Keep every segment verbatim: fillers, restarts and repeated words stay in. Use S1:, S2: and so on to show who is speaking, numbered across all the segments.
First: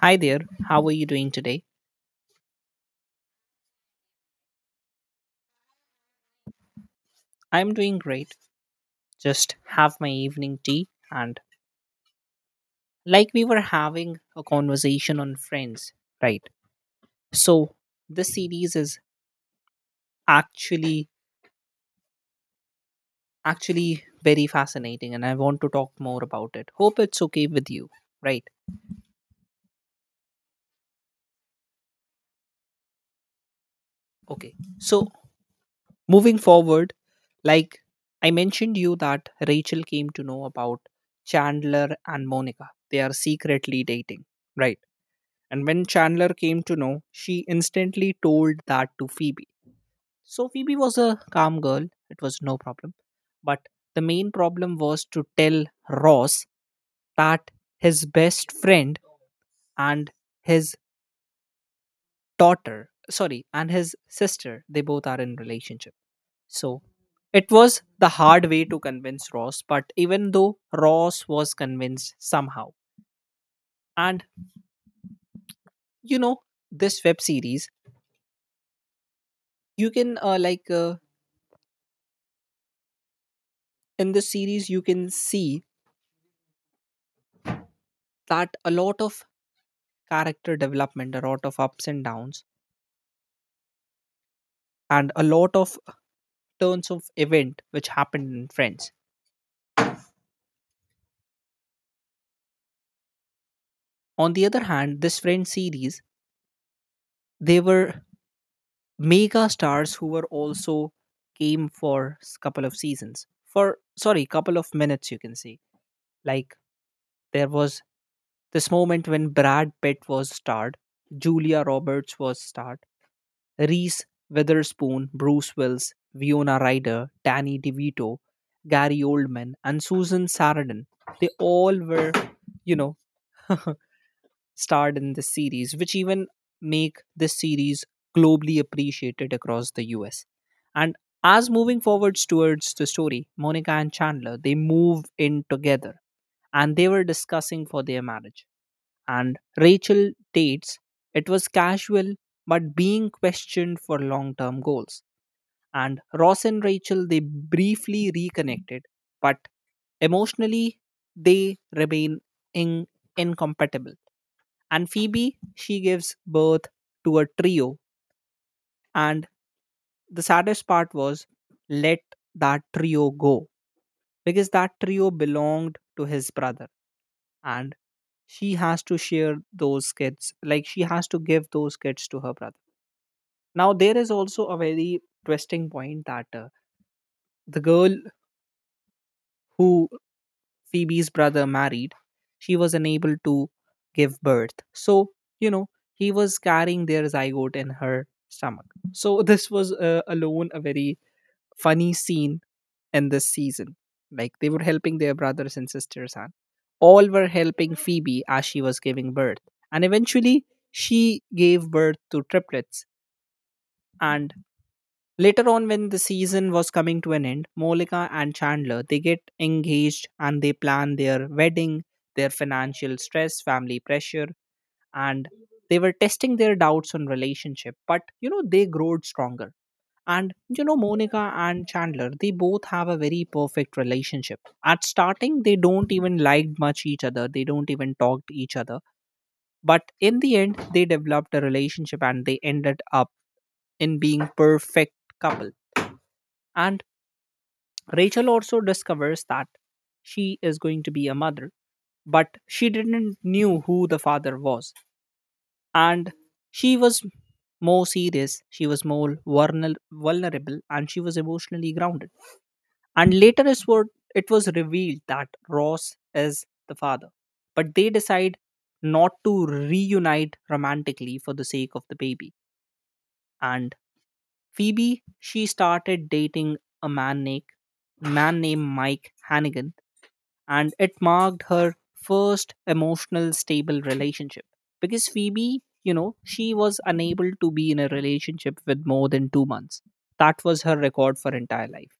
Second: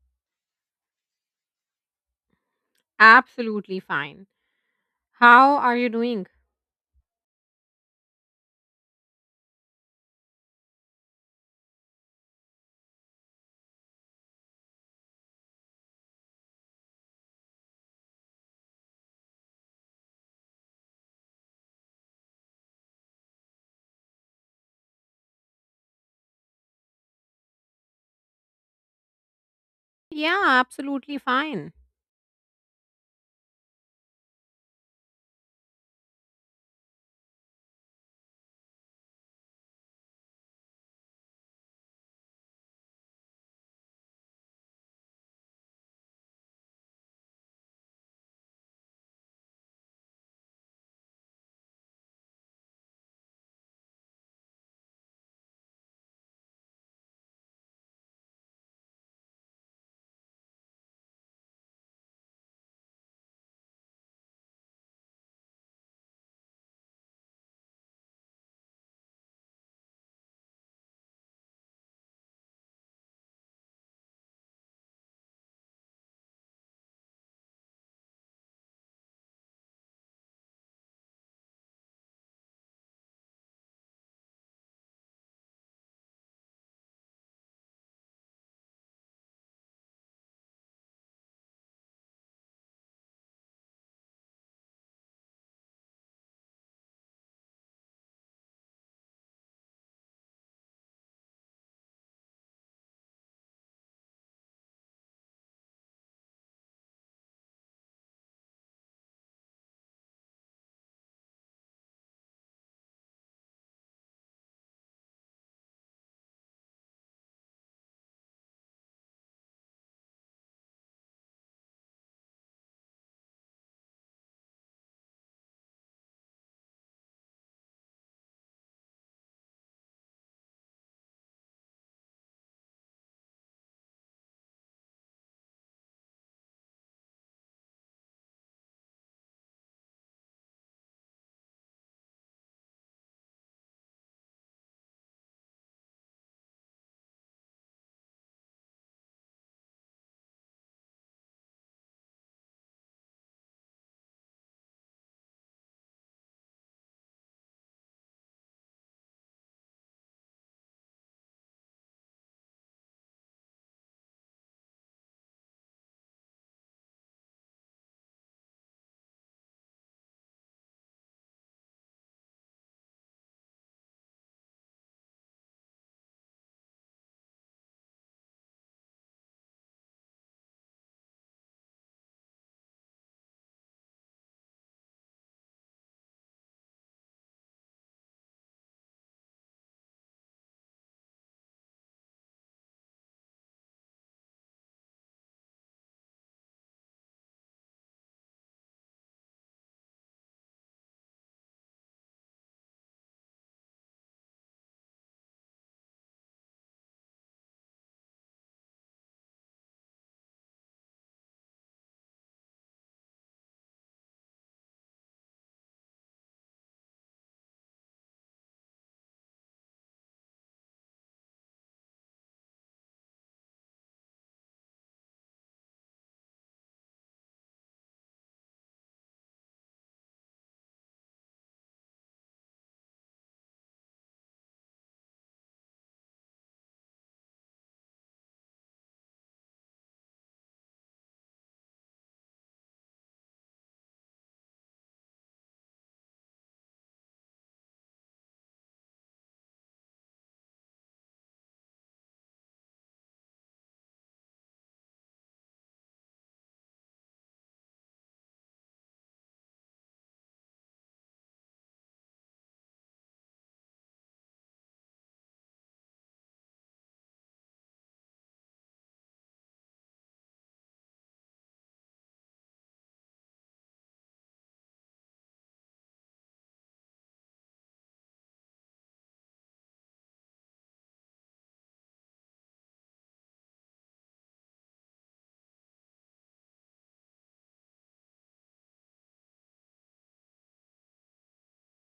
S1: Hi there, how are you doing today?
S2: Absolutely fine. How are you doing?
S1: I'm doing great. Just have my evening tea and like we were having a conversation on friends, right? So this series is actually actually very fascinating and I want to talk more about it. Hope it's okay with you, right?
S2: Yeah, absolutely fine.
S1: Okay. So moving forward, like I mentioned you that Rachel came to know about Chandler and Monica. They are secretly dating, right? And when Chandler came to know, she instantly told that to Phoebe. So Phoebe was a calm girl, it was no problem. But the main problem was to tell Ross that his best friend and his daughter, sorry, and his sister, they both are in relationship. So it was the hard way to convince Ross, but even though Ross was convinced somehow. And you know, this web series, you can uh, like uh, in this series you can see that a lot of character development, a lot of ups and downs, and a lot of turns of event which happened in friends. On the other hand, this Friends series, they were mega stars who were also came for s- couple of seasons, for sorry, couple of minutes you can say. Like there was this moment when Brad Pitt was starred, Julia Roberts was starred, Reese Witherspoon, Bruce Willis, Winona Ryder, Danny DeVito, Gary Oldman, and Susan Sarandon. They all were, you know, starred in this series, which even make this series globally appreciated across the U S. And as moving forwards towards the story, Monica and Chandler, they move in together and they were discussing for their marriage, and Rachel Tate's, it was casual but being questioned for long term goals. And Ross and Rachel, they briefly reconnected, but emotionally, they remain in- incompatible. And Phoebe, she gives birth to a trio, and the saddest part was let that trio go because that trio belonged to his brother, and she has to share those kids, like she has to give those kids to her brother. Now there is also a very twisting point that uh, the girl who Phoebe's brother married, she was unable to give birth, so you know, he was carrying their zygote in her stomach. So this was uh, alone a very funny scene in this season, like they were helping their brothers and sisters and. All were helping Phoebe as she was giving birth. And eventually, she gave birth to triplets. And later on, when the season was coming to an end, Monica and Chandler they get engaged and they plan their wedding, their financial stress, family pressure, and they were testing their doubts on relationship. But you know, they growed stronger. And you know, Monica and Chandler, they both have a very perfect relationship. At starting, they don't even like much each other. They don't even talk to each other, but in the end, they developed a relationship and they ended up in being perfect couple. And Rachel also discovers that she is going to be a mother, but she didn't knew who the father was. And she was more serious, she was more vulner- vulnerable, and she was emotionally grounded. And later is what it was revealed that Ross is the father. But they decide not to reunite romantically for the sake of the baby. And Phoebe, she started dating a man named man named Mike Hannigan, and it marked her first emotional stable relationship, because Phoebe, you know, she was unable to be in a relationship with more than two months. That was her record for entire life.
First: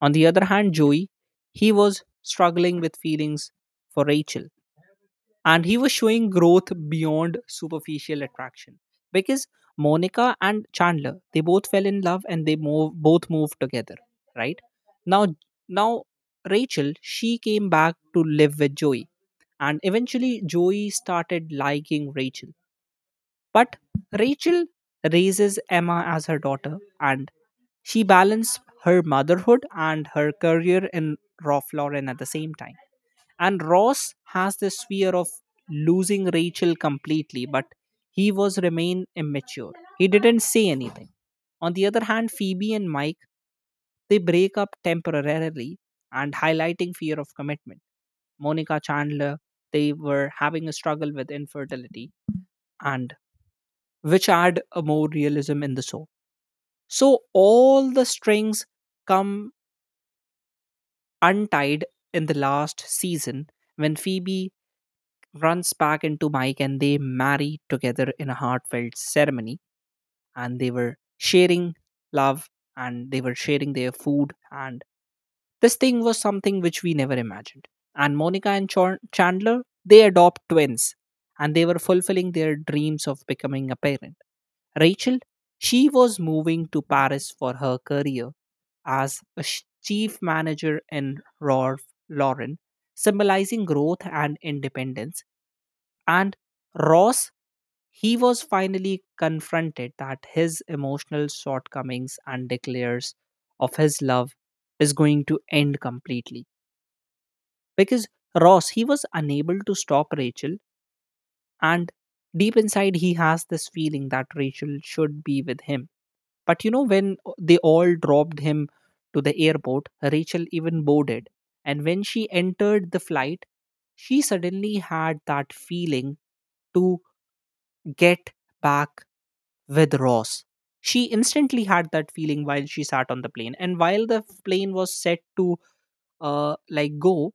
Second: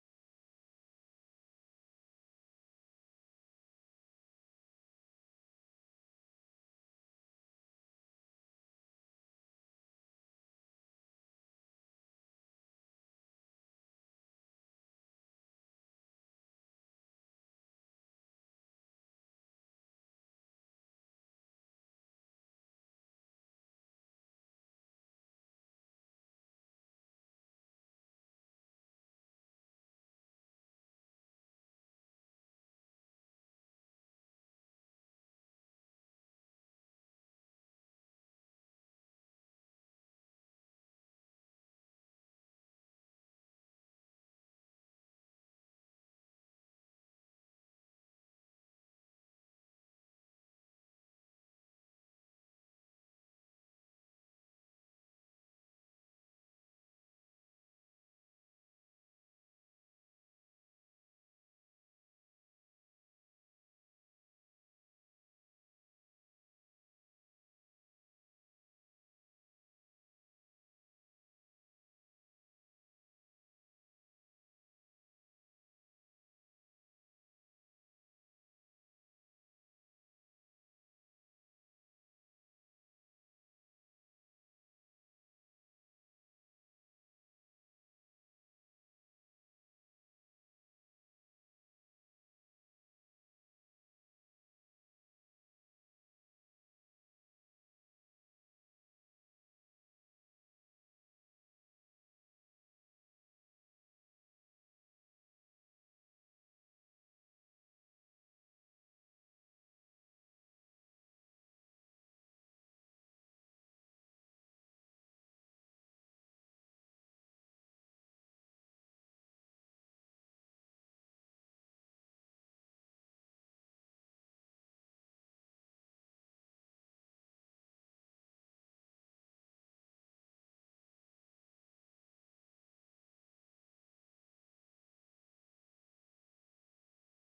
S1: On the other hand, Joey, he was struggling with feelings for Rachel, and he was showing growth beyond superficial attraction. Because Monica and Chandler, they both fell in love and they move, both moved together, right? Now, now Rachel, she came back to live with Joey, and eventually Joey started liking Rachel. But Rachel raises Emma as her daughter, and she balanced her motherhood and her career in Raw Florin at the same time. And Ross has this fear of losing Rachel completely, but he was remain immature. He didn't say anything. On the other hand, Phoebe and Mike, they break up temporarily and highlighting fear of commitment. Monica Chandler, they were having a struggle with infertility, and which add a more realism in the show. So all the strings come untied in the last season when Phoebe runs back into Mike and they marry together in a heartfelt ceremony. And they were sharing love and they were sharing their food. And this thing was something which we never imagined. And Monica and Chor- Chandler, they adopt twins and they were fulfilling their dreams of becoming a parent. Rachel, she was moving to Paris for her career as a sh- chief manager in Rolf Lauren, symbolizing growth and independence. And Ross, he was finally confronted that his emotional shortcomings and declares of his love is going to end completely. Because Ross, he was unable to stop Rachel, and deep inside, he has this feeling that Rachel should be with him. But you know, when they all dropped him to the airport, Rachel even boarded. And when she entered the flight, she suddenly had that feeling to get back with Ross. She instantly had that feeling while she sat on the plane. And while the plane was set to uh, like go,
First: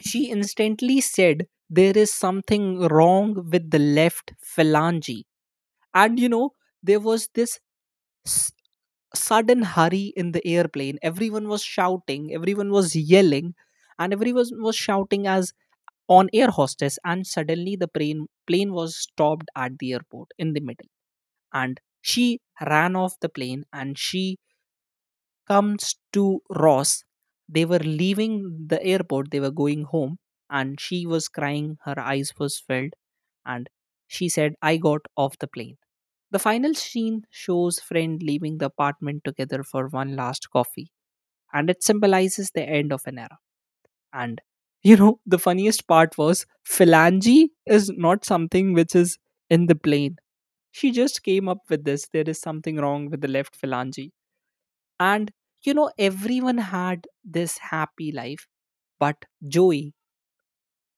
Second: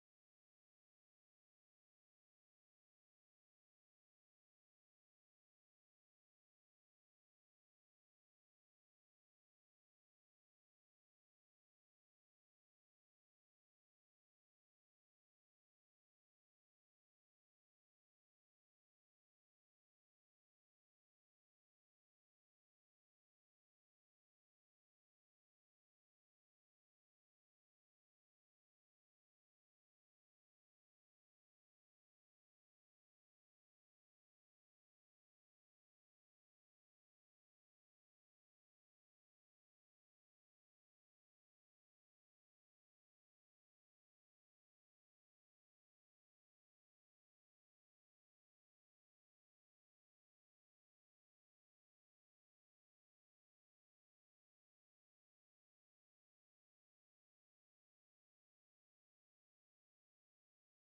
S1: she instantly said there is something wrong with the left phalange. And you know, there was this s- sudden hurry in the airplane. Everyone was shouting, everyone was yelling, and everyone was shouting as on air hostess. And suddenly the plane plane was stopped at the airport in the middle, and she ran off the plane and she comes to Ross. They were leaving the airport, they were going home, and she was crying, her eyes was filled, and she said I got off the plane. The final scene shows friend leaving the apartment together for one last coffee, and it symbolizes the end of an era. And you know, the funniest part was phalange is not something which is in the plane. She just came up with this. There is something wrong with the left phalange. And, you know, everyone had this happy life. But Joey,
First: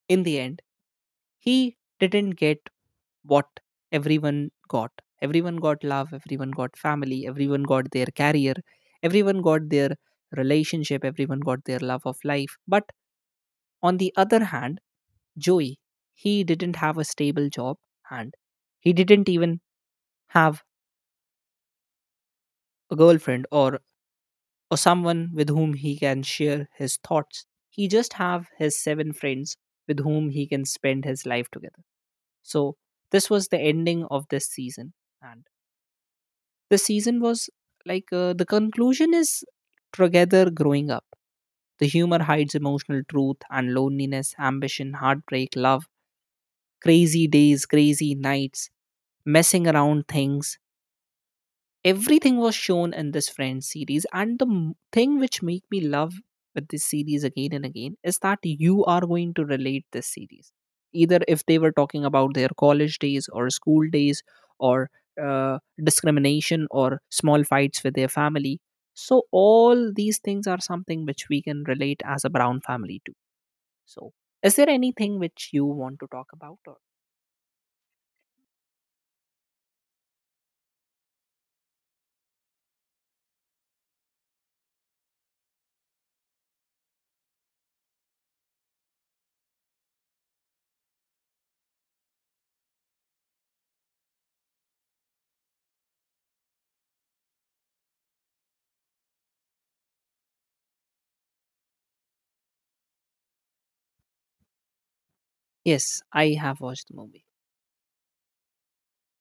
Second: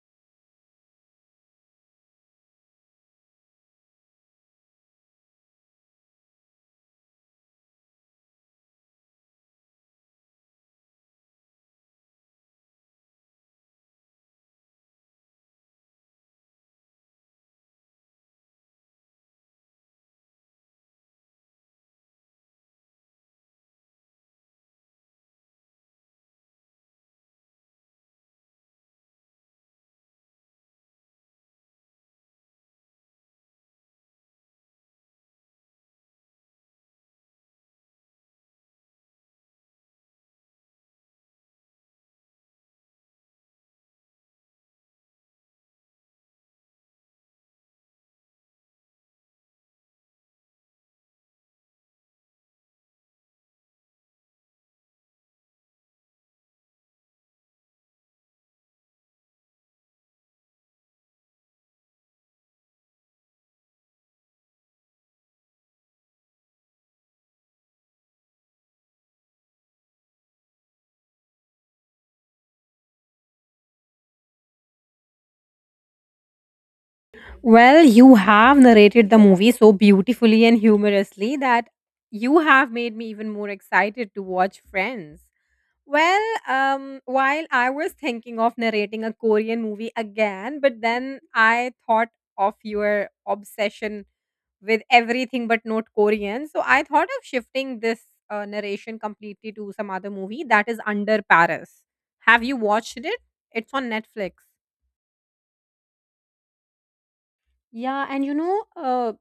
S1: in the end, he didn't get what everyone got. Everyone got love, everyone got family, everyone got their career, everyone got their relationship, everyone got their love of life. But on the other hand, Joey, he didn't have a stable job, and he didn't even have a girlfriend, or or someone with whom he can share his thoughts. He just have his seven friends with whom he can spend his life together. So this was the ending of this season, and the season was like uh, the conclusion is together growing up. The humor hides emotional truth and loneliness, ambition, heartbreak, love, crazy days, crazy nights, messing around things, everything was shown in this friends series. And the m- thing which make me love with this series again and again is that you are going to relate this series, either if they were talking about their college days or school days, or uh, discrimination or small fights with their family. So all these things are something which we can relate as a brown family to. So is there anything which you want to talk about? Or
S2: Well, you have narrated the movie so beautifully and humorously that you have made me even more excited to watch Friends. Well, um, while I was thinking of narrating a Korean movie again, but then I thought of your obsession with everything but not Korean. So I thought of shifting this uh, narration completely to some other movie, that is Under Paris. Have you watched it? It's on Netflix.
S1: yes, I have watched the movie.
S2: Yeah, and you know, uh,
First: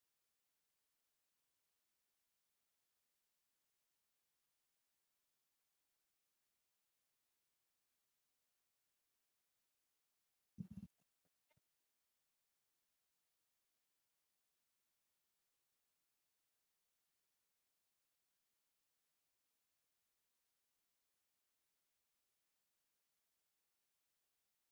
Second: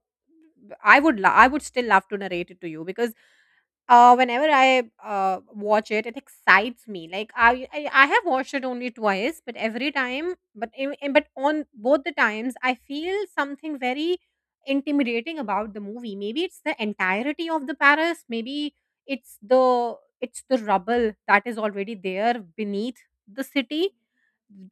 S2: I would lo- I would still love to narrate it to you because Uh, whenever I uh, watch it, it excites me. Like I, I, I have watched it only twice, but every time, but in, in- but on both the times, I feel something very intimidating about the movie. Maybe it's the entirety of the Paris. Maybe it's the it's the rubble that is already there beneath the city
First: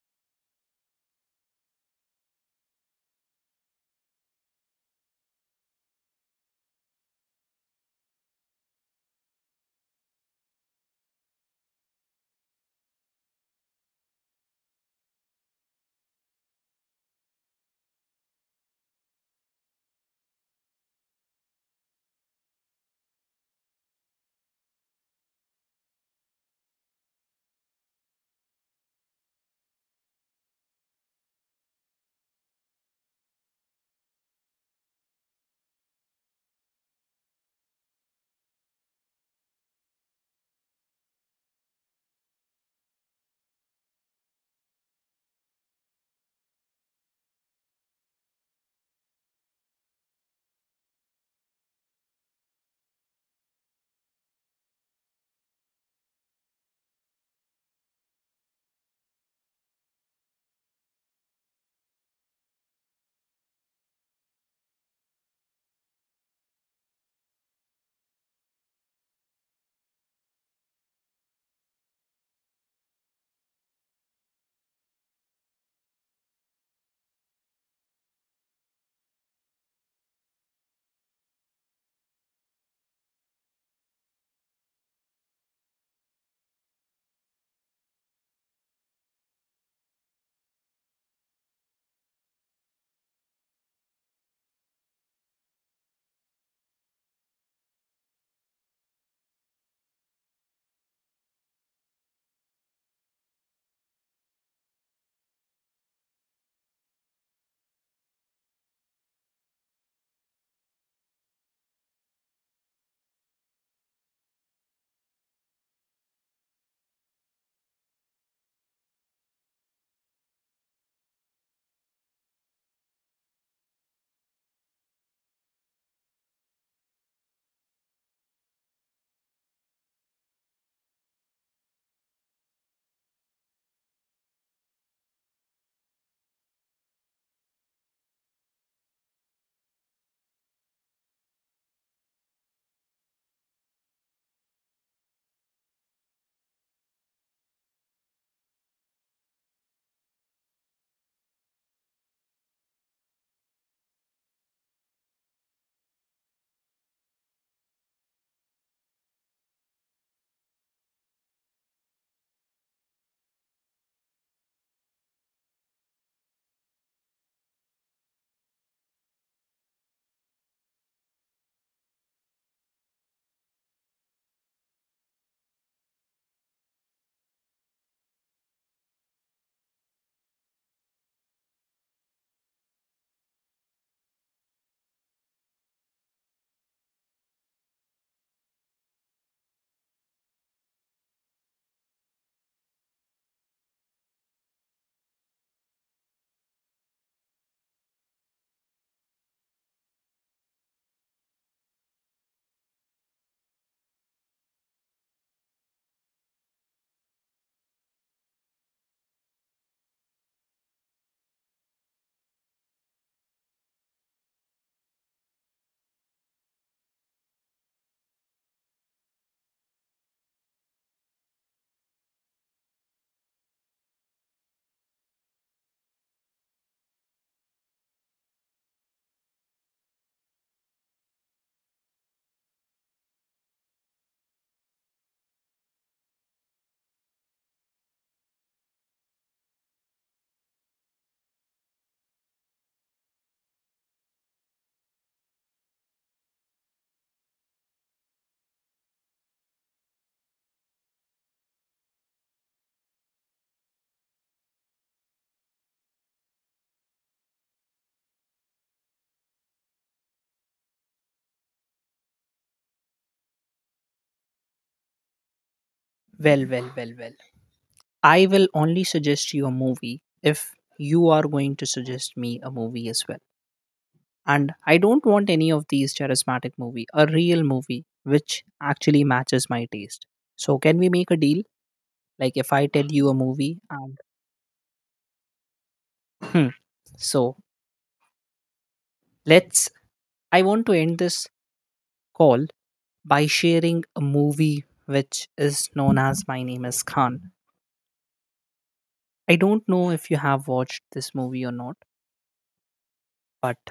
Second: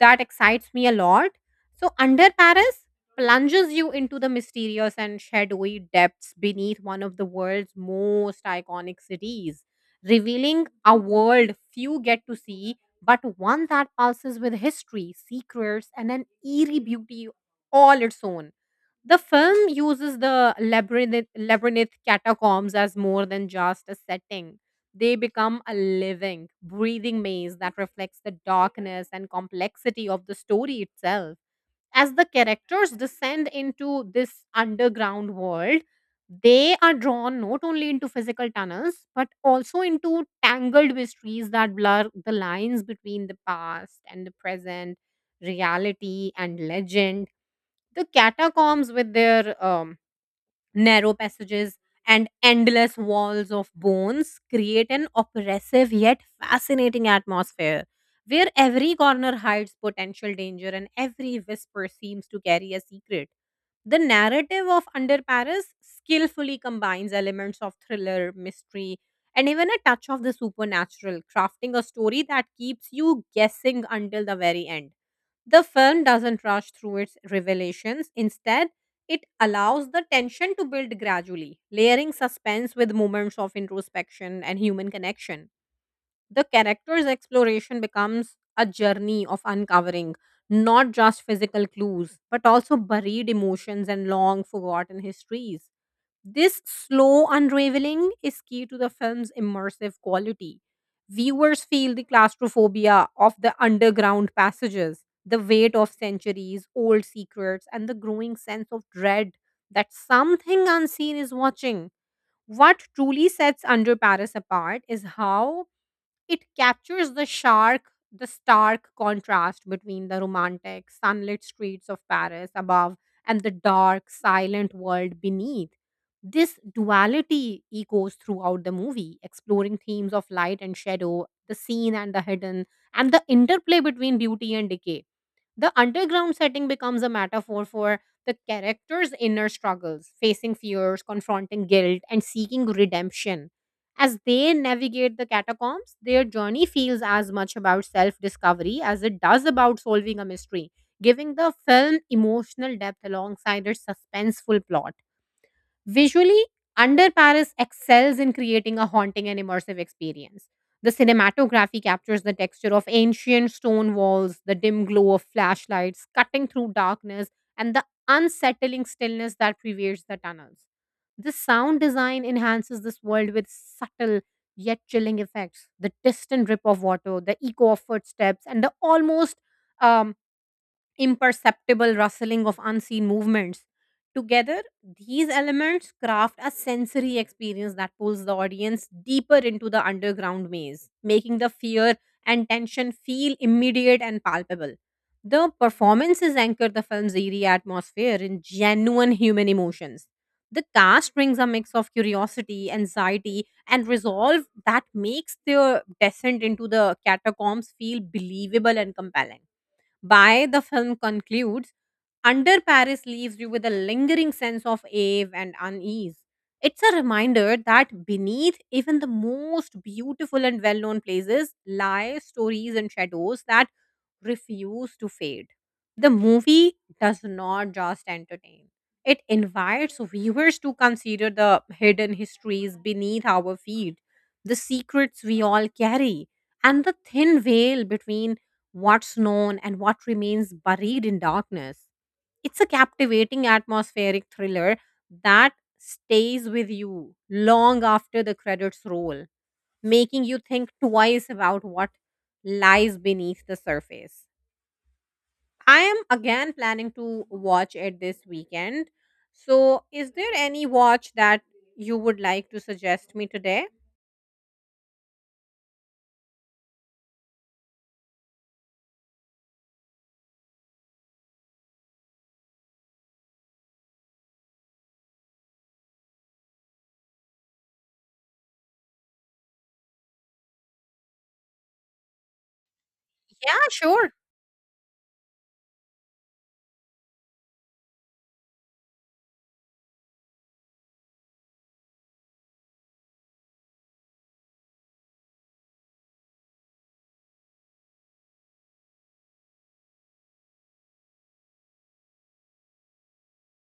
S2: that excites me a lot. So Under Paris plunges you into the mysterious and shadowy depths beneath one of the world's most iconic cities, revealing a world few get to see, but one that pulses with history, secrets, and an eerie beauty all its own. The film uses the labyrinth, labyrinth catacombs as more than just a setting. They become a living, breathing maze that reflects the darkness and complexity of the story itself. As the characters descend into this underground world, they are drawn not only into physical tunnels but also into tangled mysteries that blur the lines between the past and the present, reality and legend. The catacombs, with their um, narrow passages and endless walls of bones, create an oppressive yet fascinating atmosphere where every corner hides potential danger and every whisper seems to carry a secret. The narrative of Under Paris skillfully combines elements of thriller, mystery, and even a touch of the supernatural, crafting a story that keeps you guessing until the very end. The film doesn't rush through its revelations. Instead, it allows the tension to build gradually, layering suspense with moments of introspection and human connection. The character's exploration becomes a journey of uncovering not just physical clues, but also buried emotions and long forgotten histories. This slow unraveling is key to the film's immersive quality. Viewers feel the claustrophobia of the underground passages, the weight of centuries old secrets, and the growing sense of dread that something unseen is watching. What truly sets Under Paris apart is how it captures the shark, the stark contrast between the romantic, sunlit streets of Paris above and the dark, silent world beneath. This duality echoes throughout the movie, exploring themes of light and shadow, the seen and the hidden, and the interplay between beauty and decay. The underground setting becomes a metaphor for the character's inner struggles, facing fears, confronting guilt, and seeking redemption. As they navigate the catacombs, their journey feels as much about self discovery as it does about solving a mystery, giving the film emotional depth alongside its suspenseful plot. Visually, Under Paris excels in creating a haunting and immersive experience. The cinematography captures the texture of ancient stone walls, the dim glow of flashlights cutting through darkness, and the unsettling stillness that pervades the tunnels. The sound design enhances this world with subtle yet chilling effects: the distant drip of water, the echo of footsteps, and the almost um, imperceptible rustling of unseen movements. Together, these elements craft a sensory experience that pulls the audience deeper into the underground maze, making the fear and tension feel immediate and palpable. The performances anchor the film's eerie atmosphere in genuine human emotions. The cast brings a mix of curiosity, anxiety, and resolve that makes their descent into the catacombs feel believable and compelling. By the film concludes, Under Paris leaves you with a lingering sense of awe and unease. It's a reminder that beneath even the most beautiful and well known places lie stories and shadows that refuse to fade. The movie does not just entertain, it invites viewers to consider the hidden histories beneath our feet, the secrets we all carry, and the thin veil between what's known and what remains buried in darkness. It's a captivating atmospheric thriller that stays with you long after the credits roll, making you think twice about what lies beneath the surface. I am again planning to watch it this weekend. So, is there any watch that you would like to suggest me today?
S1: Well, well, well, well. I will only suggest you a movie if you are going to suggest me a movie as well. And I don't want any of these charismatic movie, a real movie which actually matches my taste. So can we make a deal? Like if I tell you a
S2: Yeah,
S1: movie and
S2: sure.
S1: hmm, so let's I want to end this call by sharing a movie which is known as My Name is Khan. I don't know if you have watched this movie or not, but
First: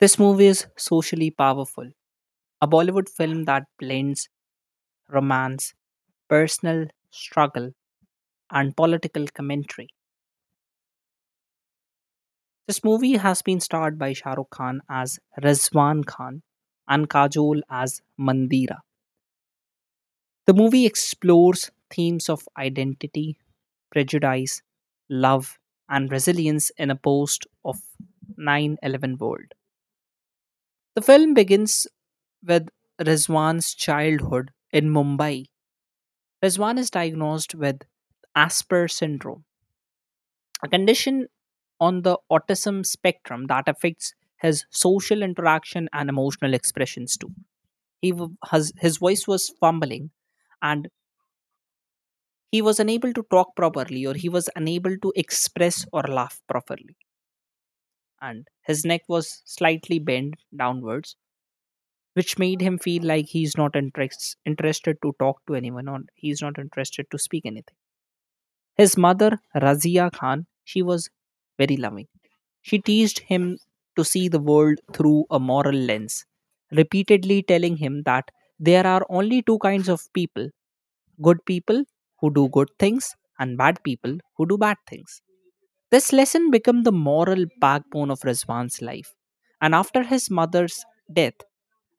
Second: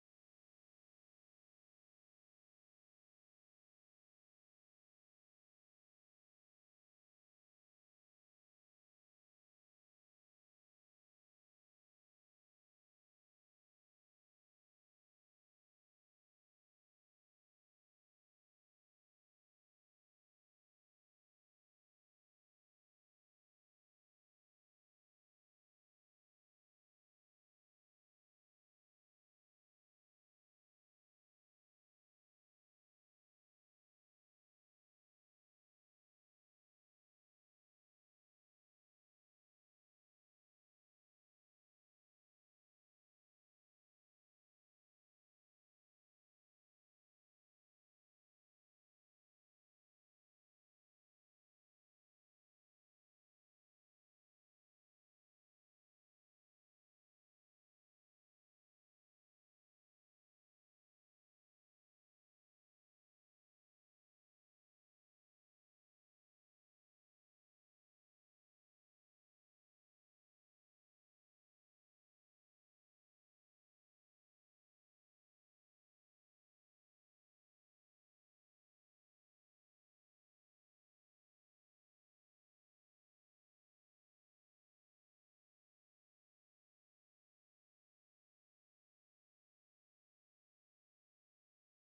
S1: this movie is socially powerful. A Bollywood film that blends romance, personal struggle, and political commentary. This movie has been starred by Shah Rukh Khan as Rizwan Khan and Kajol as Mandira. The movie explores themes of identity, prejudice, love, and resilience in a post of nine eleven world. The film begins with Rizwan's childhood in Mumbai. Rizwan is diagnosed with Asper syndrome, a condition on the autism spectrum that affects his social interaction and emotional expressions too. He w- has, his voice was fumbling, and he was unable to talk properly, or he was unable to express or laugh properly. And his neck was slightly bent downwards, which made him feel like he's not interest, interested to talk to anyone, or he's not interested to speak anything. His mother, Razia Khan, she was very loving. She teased him to see the world through a moral lens, repeatedly telling him that there are only two kinds of people, good people who do good things, and bad people who do bad things. This lesson became the moral backbone of Rizwan's life. And after his mother's death,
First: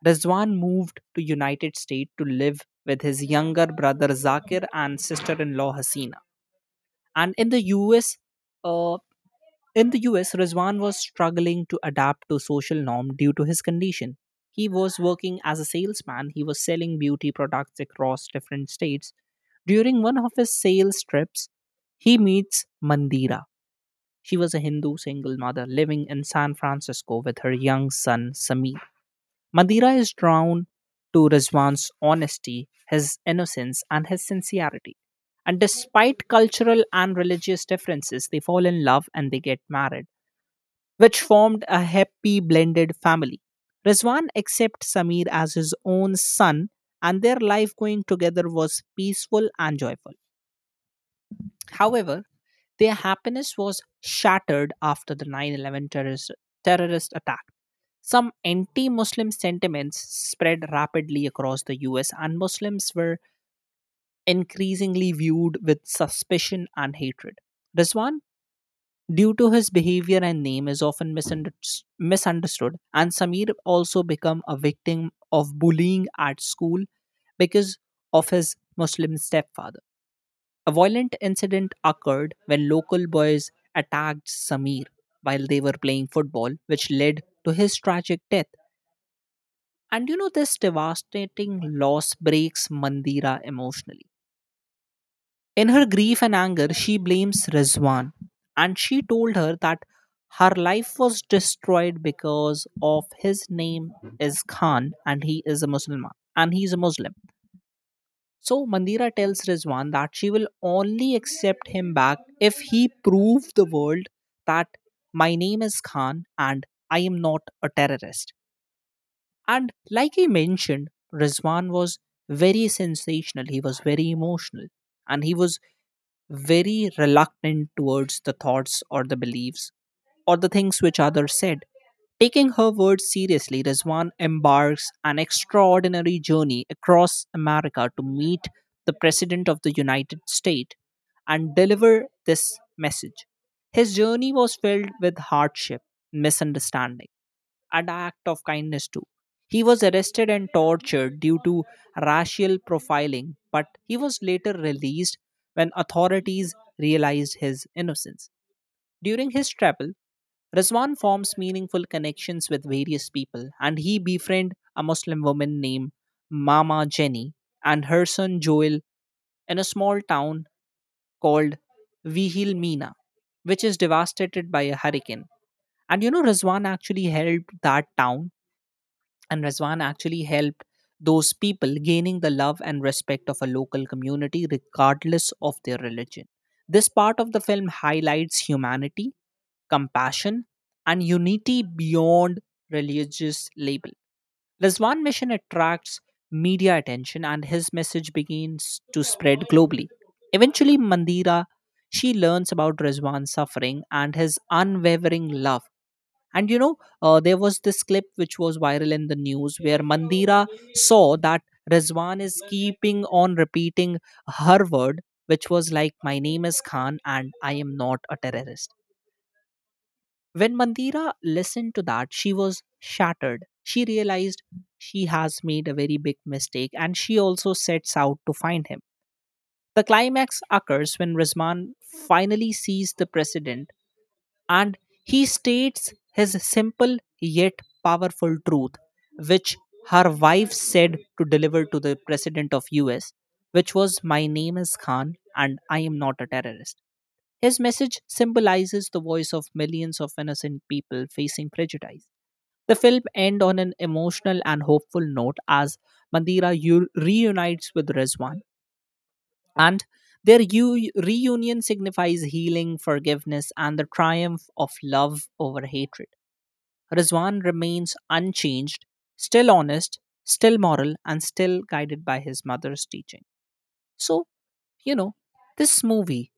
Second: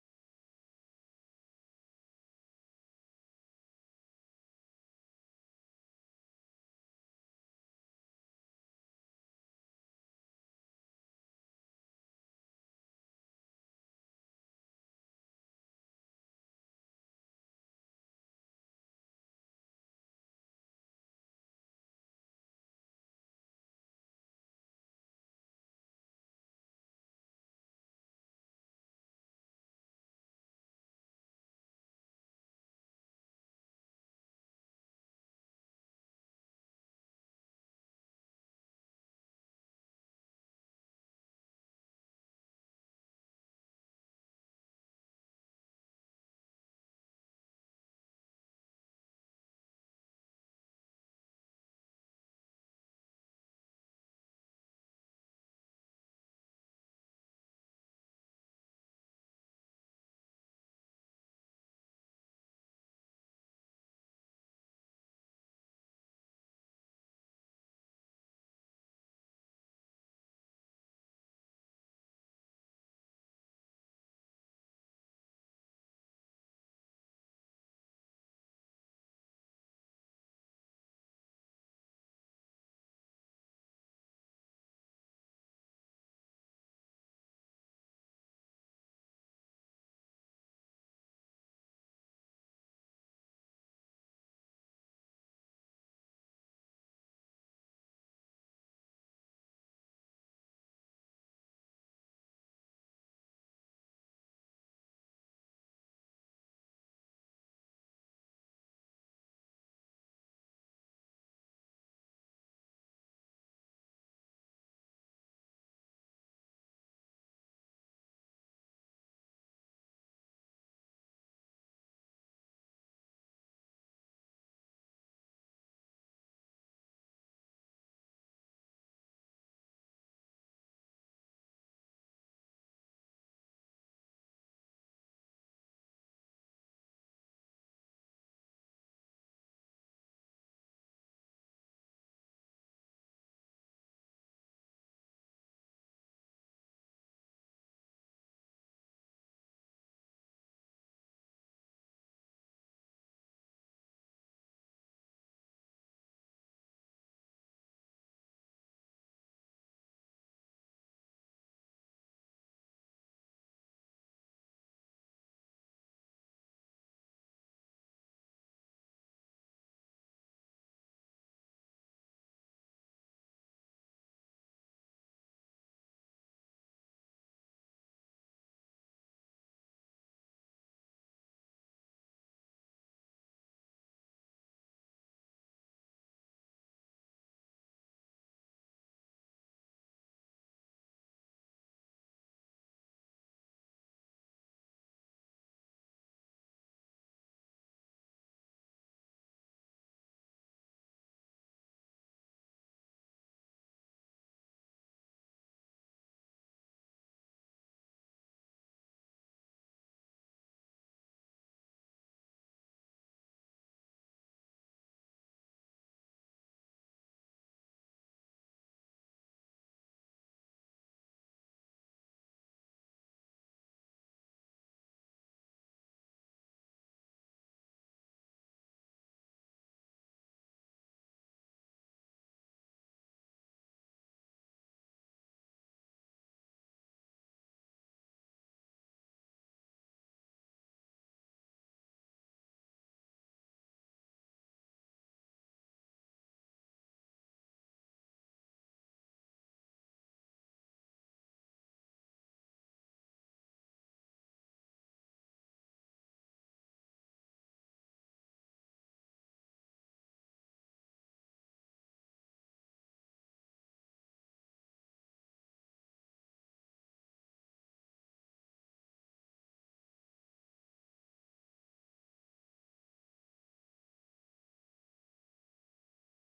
S1: Rizwan moved to United States to live with his younger brother Zakir and sister-in-law Hasina and in the us uh, in the U S, Rizwan was struggling to adapt to social norm due to his condition. He was working as a salesman. He was selling beauty products across different states. During one of his sales trips, he meets Mandira. She was a Hindu single mother living in San Francisco with her young son Sameer. Madeira is drawn to Rizwan's honesty, his innocence, and his sincerity. And despite cultural and religious differences, they fall in love and they get married, which formed a happy blended family. Rizwan accepts Samir as his own son, and their life going together was peaceful and joyful. However, their happiness was shattered after the nine eleven terrorist, terrorist attack. Some anti-Muslim sentiments spread rapidly across the U S, and Muslims were increasingly viewed with suspicion and hatred. Rizwan, due to his behavior and name, is often misunder- misunderstood, and Samir also became a victim of bullying at school because of his Muslim stepfather. A violent incident occurred when local boys attacked Samir while they were playing football, which led to his tragic death. And you know, this devastating loss breaks Mandira emotionally. In her grief and anger, she blames Rizwan and she told her that her life was destroyed because of his name is Khan and he is a Muslim and he's a Muslim. So Mandira tells Rizwan that she will only accept him back if he proves the world that my name is Khan and I am not a terrorist. And like I mentioned, Rizwan was very sensational. He was very emotional, and he was very reluctant towards the thoughts or the beliefs or the things which others said. Taking her words seriously, Rizwan embarks an extraordinary journey across America to meet the President of the United States and deliver this message. His journey was filled with hardship, misunderstanding, an act of kindness too. He was arrested and tortured due to racial profiling, but he was later released when authorities realized his innocence. During his travel, Rizwan forms meaningful connections with various people, and he befriends a Muslim woman named Mama Jenny and her son Joel in a small town called Vihil Mina, which is devastated by a hurricane. And you know, Rizwan actually helped that town, and Razwan actually helped those people, gaining the love and respect of a local community regardless of their religion. This part of the film highlights humanity, compassion, and unity beyond religious label. Razwan mission attracts media attention, and his message begins to spread globally. Eventually Mandira she learns about Razwan's suffering and his unwavering love, and you know, uh, there was this clip which was viral in the news where Mandira saw that Rizwan is keeping on repeating her word, which was like, "My name is Khan and I am not a terrorist." When Mandira listened to that, she was shattered. She realized she has made a very big mistake, and she also sets out to find him. The climax occurs when Rizwan finally sees the president, and he states his simple yet powerful truth, which her wife said to deliver to the president of U S, which was, "My name is Khan and I am not a terrorist." His message symbolizes the voice of millions of innocent people facing prejudice. The film ends on an emotional and hopeful note as Mandira u- reunites with Rizwan, and their u- reunion signifies healing, forgiveness, and the triumph of love over hatred. Rizwan remains unchanged, still honest, still moral, and still guided by his mother's teaching. So, you know, this movie,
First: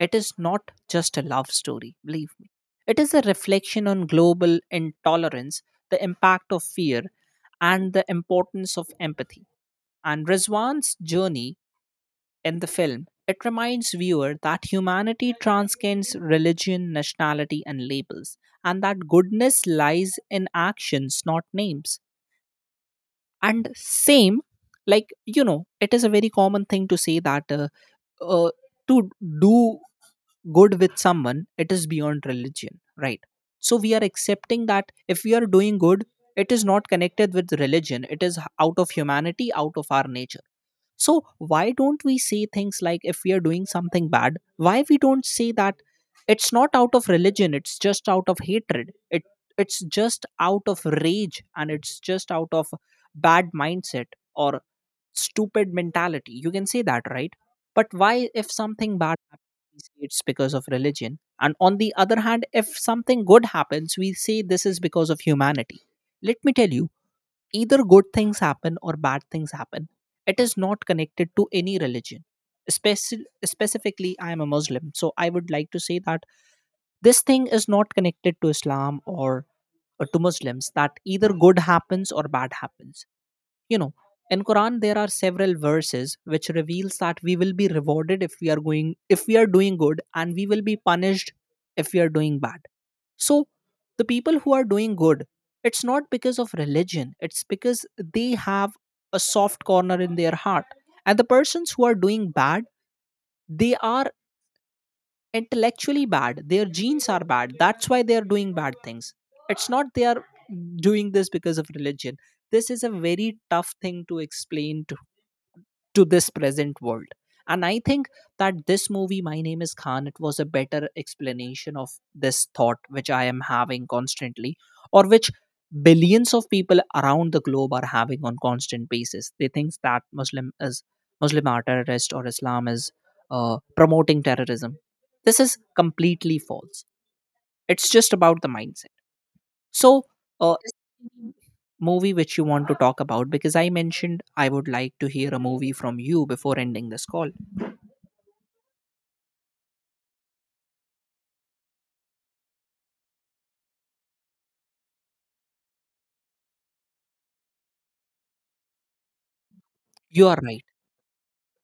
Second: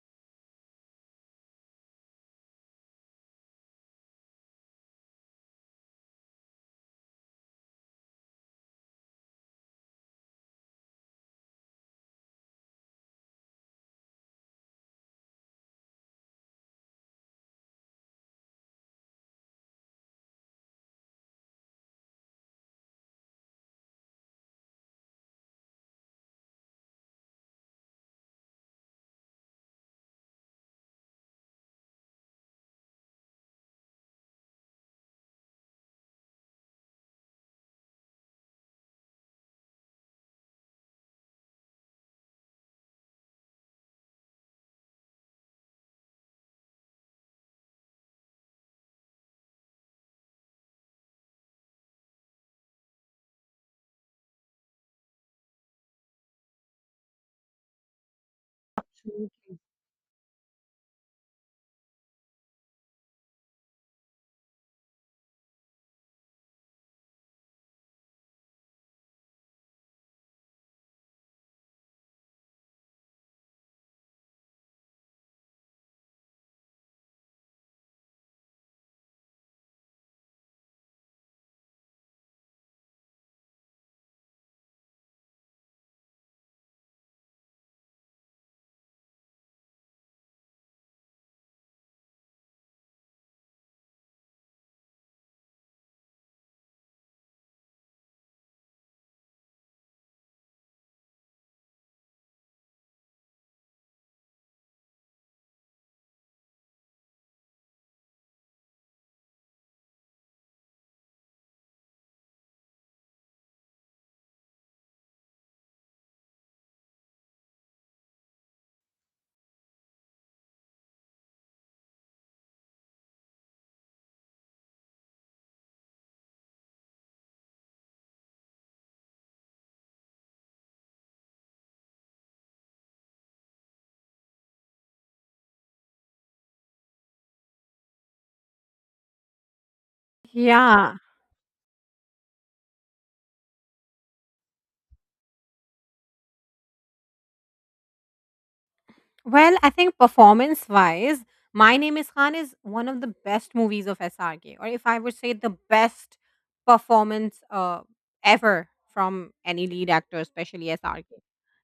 S1: it is not just a love story, believe me. It is a reflection on global intolerance, the impact of fear, and the importance of empathy. And Rizwan's journey in the film, it reminds viewer that humanity transcends religion, nationality, and labels, and that goodness lies in actions, not names. And same, like you know, it is a very common thing to say that, uh, uh, to do good with someone, it is beyond religion, right? So we are accepting that if we are doing good, it is not connected with religion. It is h- out of humanity, out of our nature. So why don't we say things like, if we are doing something bad, why we don't say that it's not out of religion, it's just out of hatred, it it's just out of rage, and it's just out of bad mindset or stupid mentality, you can say that, right? But why if something bad happens, we say it's because of religion, and on the other hand if something good happens, we say this is because of humanity? Let me tell you, either good things happen or bad things happen, it is not connected to any religion. Speci- specifically, I am a Muslim, so I would like to say that this thing is not connected to Islam, or, or to Muslims, that either good happens or bad happens. You know, in quran there are several verses which reveals that we will be rewarded if we are going if we are doing good, and we will be punished if we are doing bad. So the people who are doing good, it's not because of religion, it's because they have a soft corner in their heart. And the persons who are doing bad, they are intellectually bad, their genes are bad, that's why they are doing bad things. It's not they are doing this because of religion. This is a very tough thing to explain to to this present world. And I think that this movie, My Name is Khan, it was a better explanation of this thought which I am having constantly, or which billions of people around the globe are having on constant basis. They think that Muslim is Muslim are terrorist, or Islam is uh, promoting terrorism. This is completely false. It's just about the mindset. So, uh, is
S2: Yeah.
S1: there any movie which you want to talk about? Because I mentioned I would like to hear a movie from you before ending this call.
S2: Well, I think performance wise, My Name is Khan is one of the best movies of S R K, or if I would say the best performance uh, ever from any lead actor,
S1: You are right.
S2: especially S R K.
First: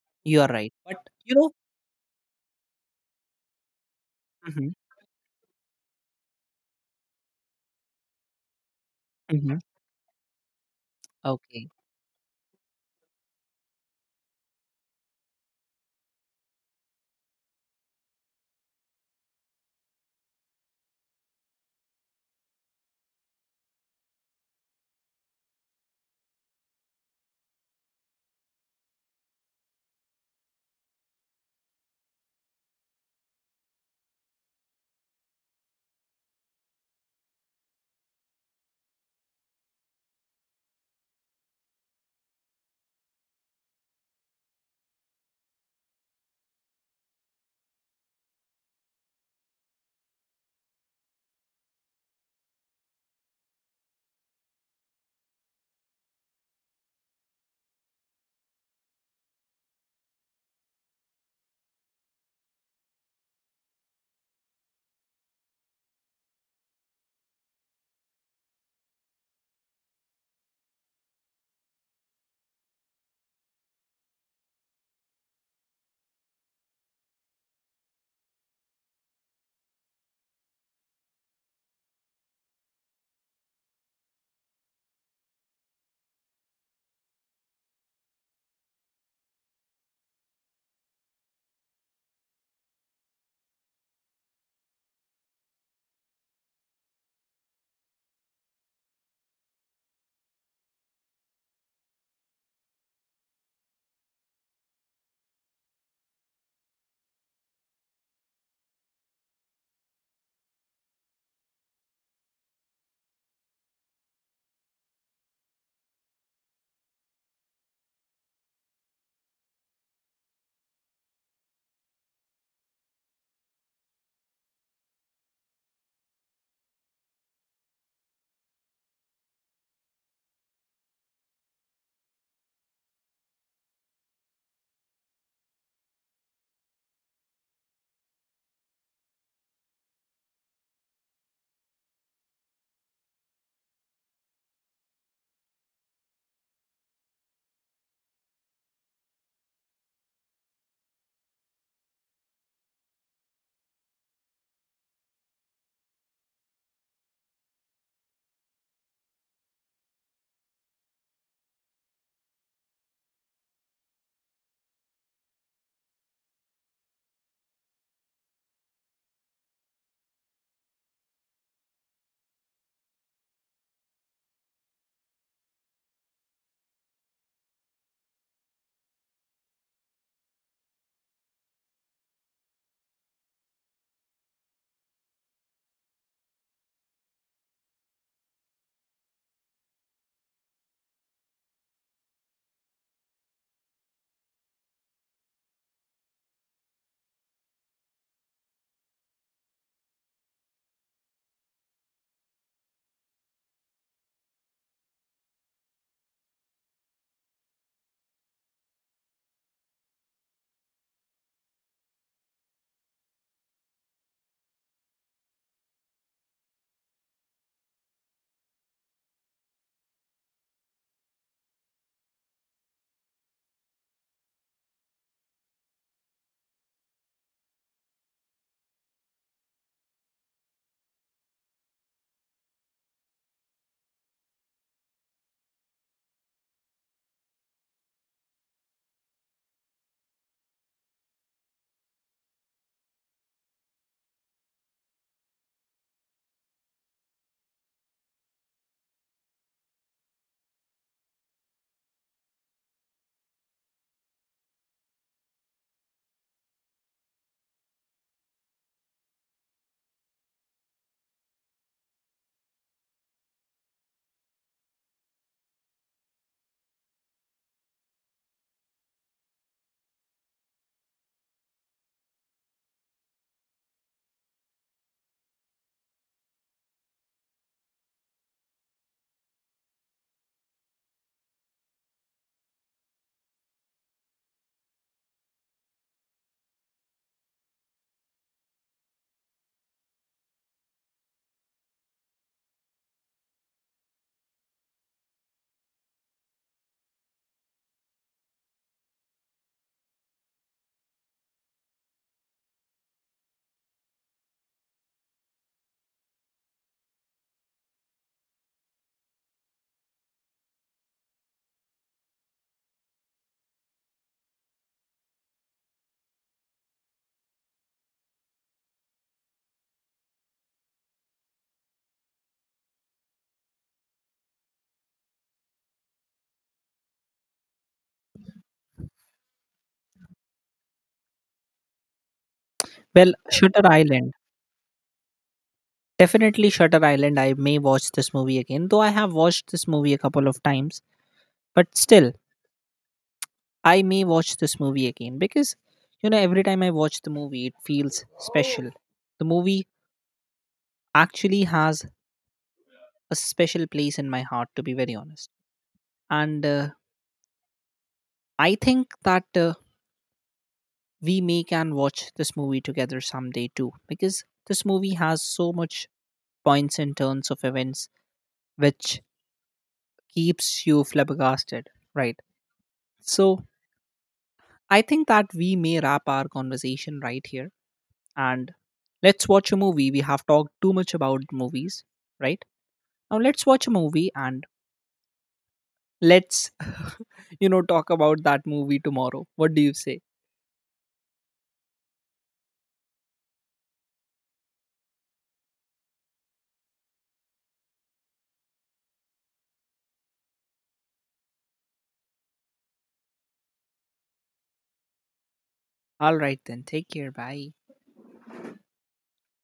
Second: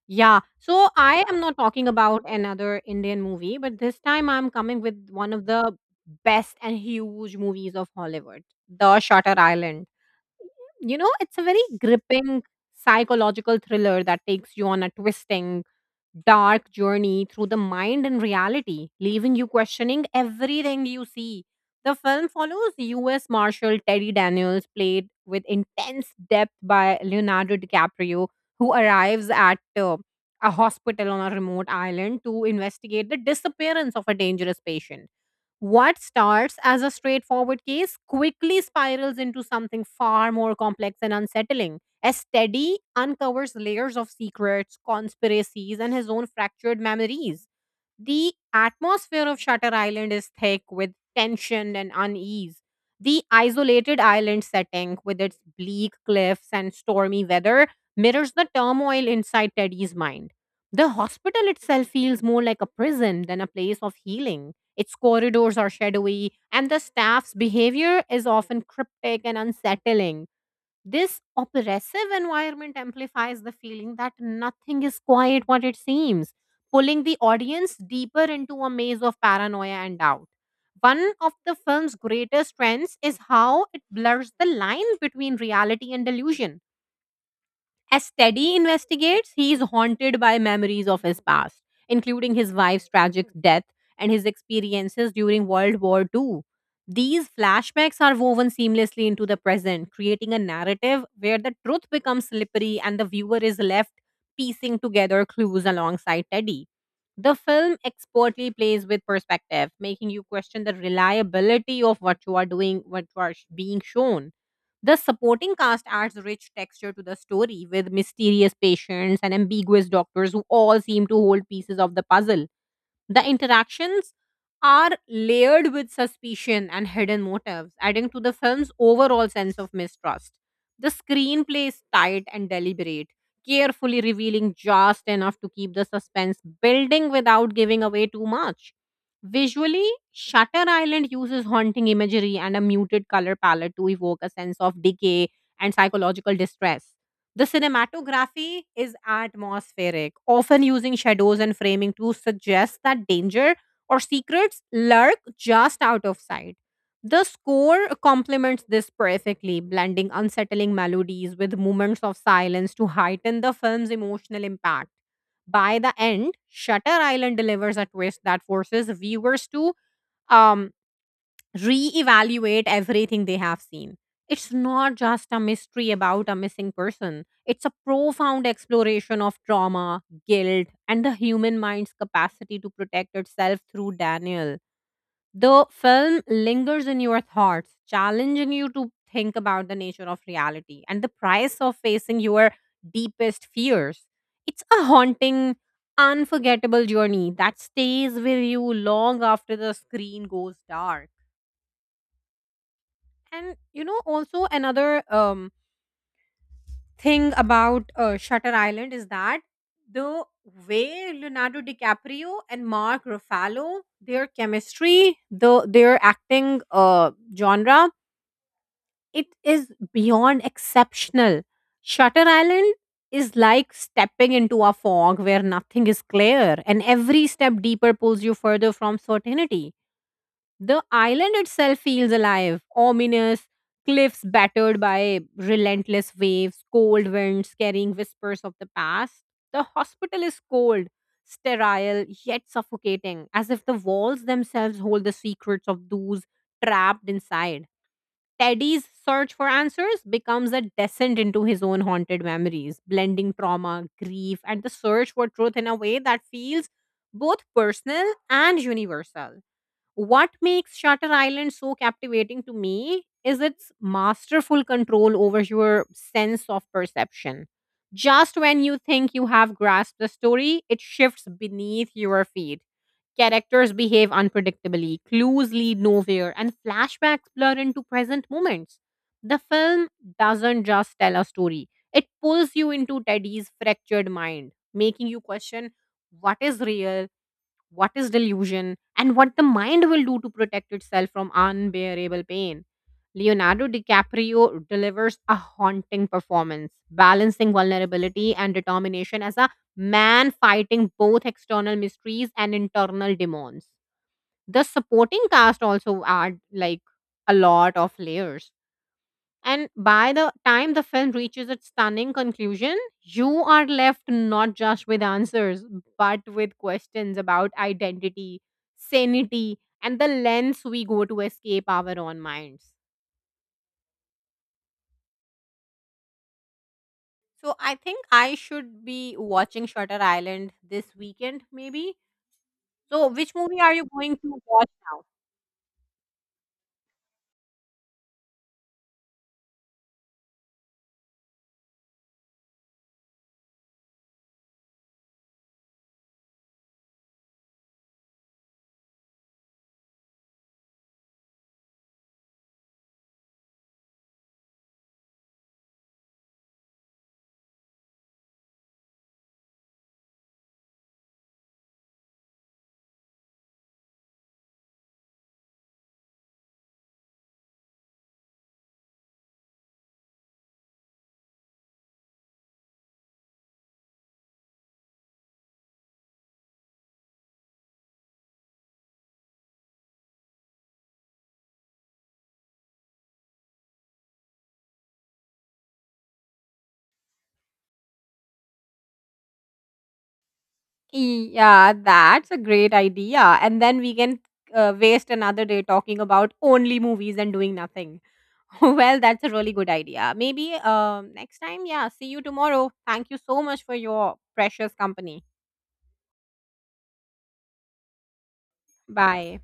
S2: Yeah.
S1: You are right.
S2: So
S1: But
S2: I
S1: you
S2: am
S1: know,
S2: not talking about another Indian movie, but this time I'm
S1: Mhm,
S2: coming with one of the best and huge movies of Hollywood, The Shutter
S1: mhm.
S2: Island. You know, it's a very
S1: Okay.
S2: gripping psychological thriller that takes you on a twisting, dark journey through the mind and reality, leaving you questioning everything you see. The film follows U S Marshal Teddy Daniels, played with intense depth by Leonardo DiCaprio, who arrives at uh, a hospital on a remote island to investigate the disappearance of a dangerous patient. What starts as a straightforward case quickly spirals into something far more complex and unsettling, as Steady uncovers layers of secrets, conspiracies, and his own fractured memories. The atmosphere of Shutter Island is thick with tension and unease. The isolated island setting, with its bleak cliffs and stormy weather, mirrors the turmoil inside Teddy's mind. The hospital itself feels more like a prison than a place of healing. Its corridors are shadowy, and the staff's behavior is often cryptic and unsettling. This oppressive environment amplifies the feeling that nothing is quite what it seems, pulling the audience deeper into a maze of paranoia and doubt. One of the film's greatest strengths is how it blurs the line between reality and delusion. As Teddy investigates, he is haunted by memories of his past, including his wife's tragic death and his experiences during World War two. These flashbacks are woven seamlessly into the present, creating a narrative where the truth becomes slippery and the viewer is left piecing together clues alongside Teddy. The film expertly plays with perspective, making you question the reliability of what you are doing, what you are sh- being shown. The supporting cast adds rich texture to the story with mysterious patients and ambiguous doctors who all seem to hold pieces of the puzzle. The interactions are layered with suspicion and hidden motives, adding to the film's overall sense of mistrust. The screenplay is tight and deliberate, carefully revealing just enough to keep the suspense building without giving away too much. Visually, Shutter Island uses haunting imagery and a muted color palette to evoke a sense of decay and psychological distress. The cinematography is atmospheric, often using shadows and framing to suggest that danger or secrets lurk just out of sight. The score complements this perfectly, blending unsettling melodies with moments of silence to heighten the film's emotional impact. By the end, Shutter Island delivers a twist that forces viewers to um, reevaluate everything they have seen. It's not just a mystery about a missing person, it's a profound exploration of trauma, guilt, and the human mind's capacity to protect itself through Daniel. The film lingers in your thoughts, challenging you to think about the nature of reality and the price of facing your deepest fears. It's a haunting, unforgettable journey that stays with you long after the screen goes dark. And you know, also another um, thing about uh, Shutter Island is that the way Leonardo DiCaprio and Mark Ruffalo, their chemistry, the their acting uh, genre, it is beyond exceptional. Shutter Island is like stepping into a fog where nothing is clear, and every step deeper pulls you further from certainty. The island itself feels alive, ominous, cliffs battered by relentless waves, cold winds carrying whispers of the past. The hospital is cold, sterile, yet suffocating, as if the walls themselves hold the secrets of those trapped inside. Teddy's search for answers becomes a descent into his own haunted memories, blending trauma, grief, and the search for truth in a way that feels both personal and universal. What makes Shutter Island so captivating to me is its masterful control over your sense of perception. Just when you think you have grasped the story, it shifts beneath your feet. Characters behave unpredictably, clues lead nowhere, and flashbacks blur into present moments. The film doesn't just tell a story, it pulls you into Teddy's fractured mind, making you question what is real, what is delusion, and what the mind will do to protect itself from unbearable pain. Leonardo DiCaprio delivers a haunting performance, balancing vulnerability and determination as a man fighting both external mysteries and internal demons. The supporting cast also add like a lot of layers. And by the time the film reaches its stunning conclusion, you are left not just with answers, but with questions about identity, sanity, and the lengths we go to escape our own minds. So I think I should be watching Shutter Island this weekend, maybe. So
S1: Well,
S2: which movie
S1: Shutter
S2: are you
S1: Island.
S2: going to watch now?
S1: Definitely Shutter Island. I may watch this movie again, though I have watched this movie a couple of times. But still, I may watch this movie again because, you know, every time I watch the movie, it feels special. The movie actually has a special place in my heart, to be very honest. And uh, I think that, uh, we may can watch this movie together someday too, because this movie has so much points and turns of events which keeps you flabbergasted, right? So I think that we may wrap our conversation right here, and let's watch a movie. We have talked too much about movies, right? Now let's watch a movie and let's, you know, talk about that movie tomorrow. What do you say?
S2: Yeah, that's a great idea. And then we can uh, waste another day talking about only movies and doing nothing. Well, that's a really good idea. Maybe um, next time, yeah, see you tomorrow. Thank you so much for your precious company.
S1: All right then. Take care. Bye.
S2: Bye.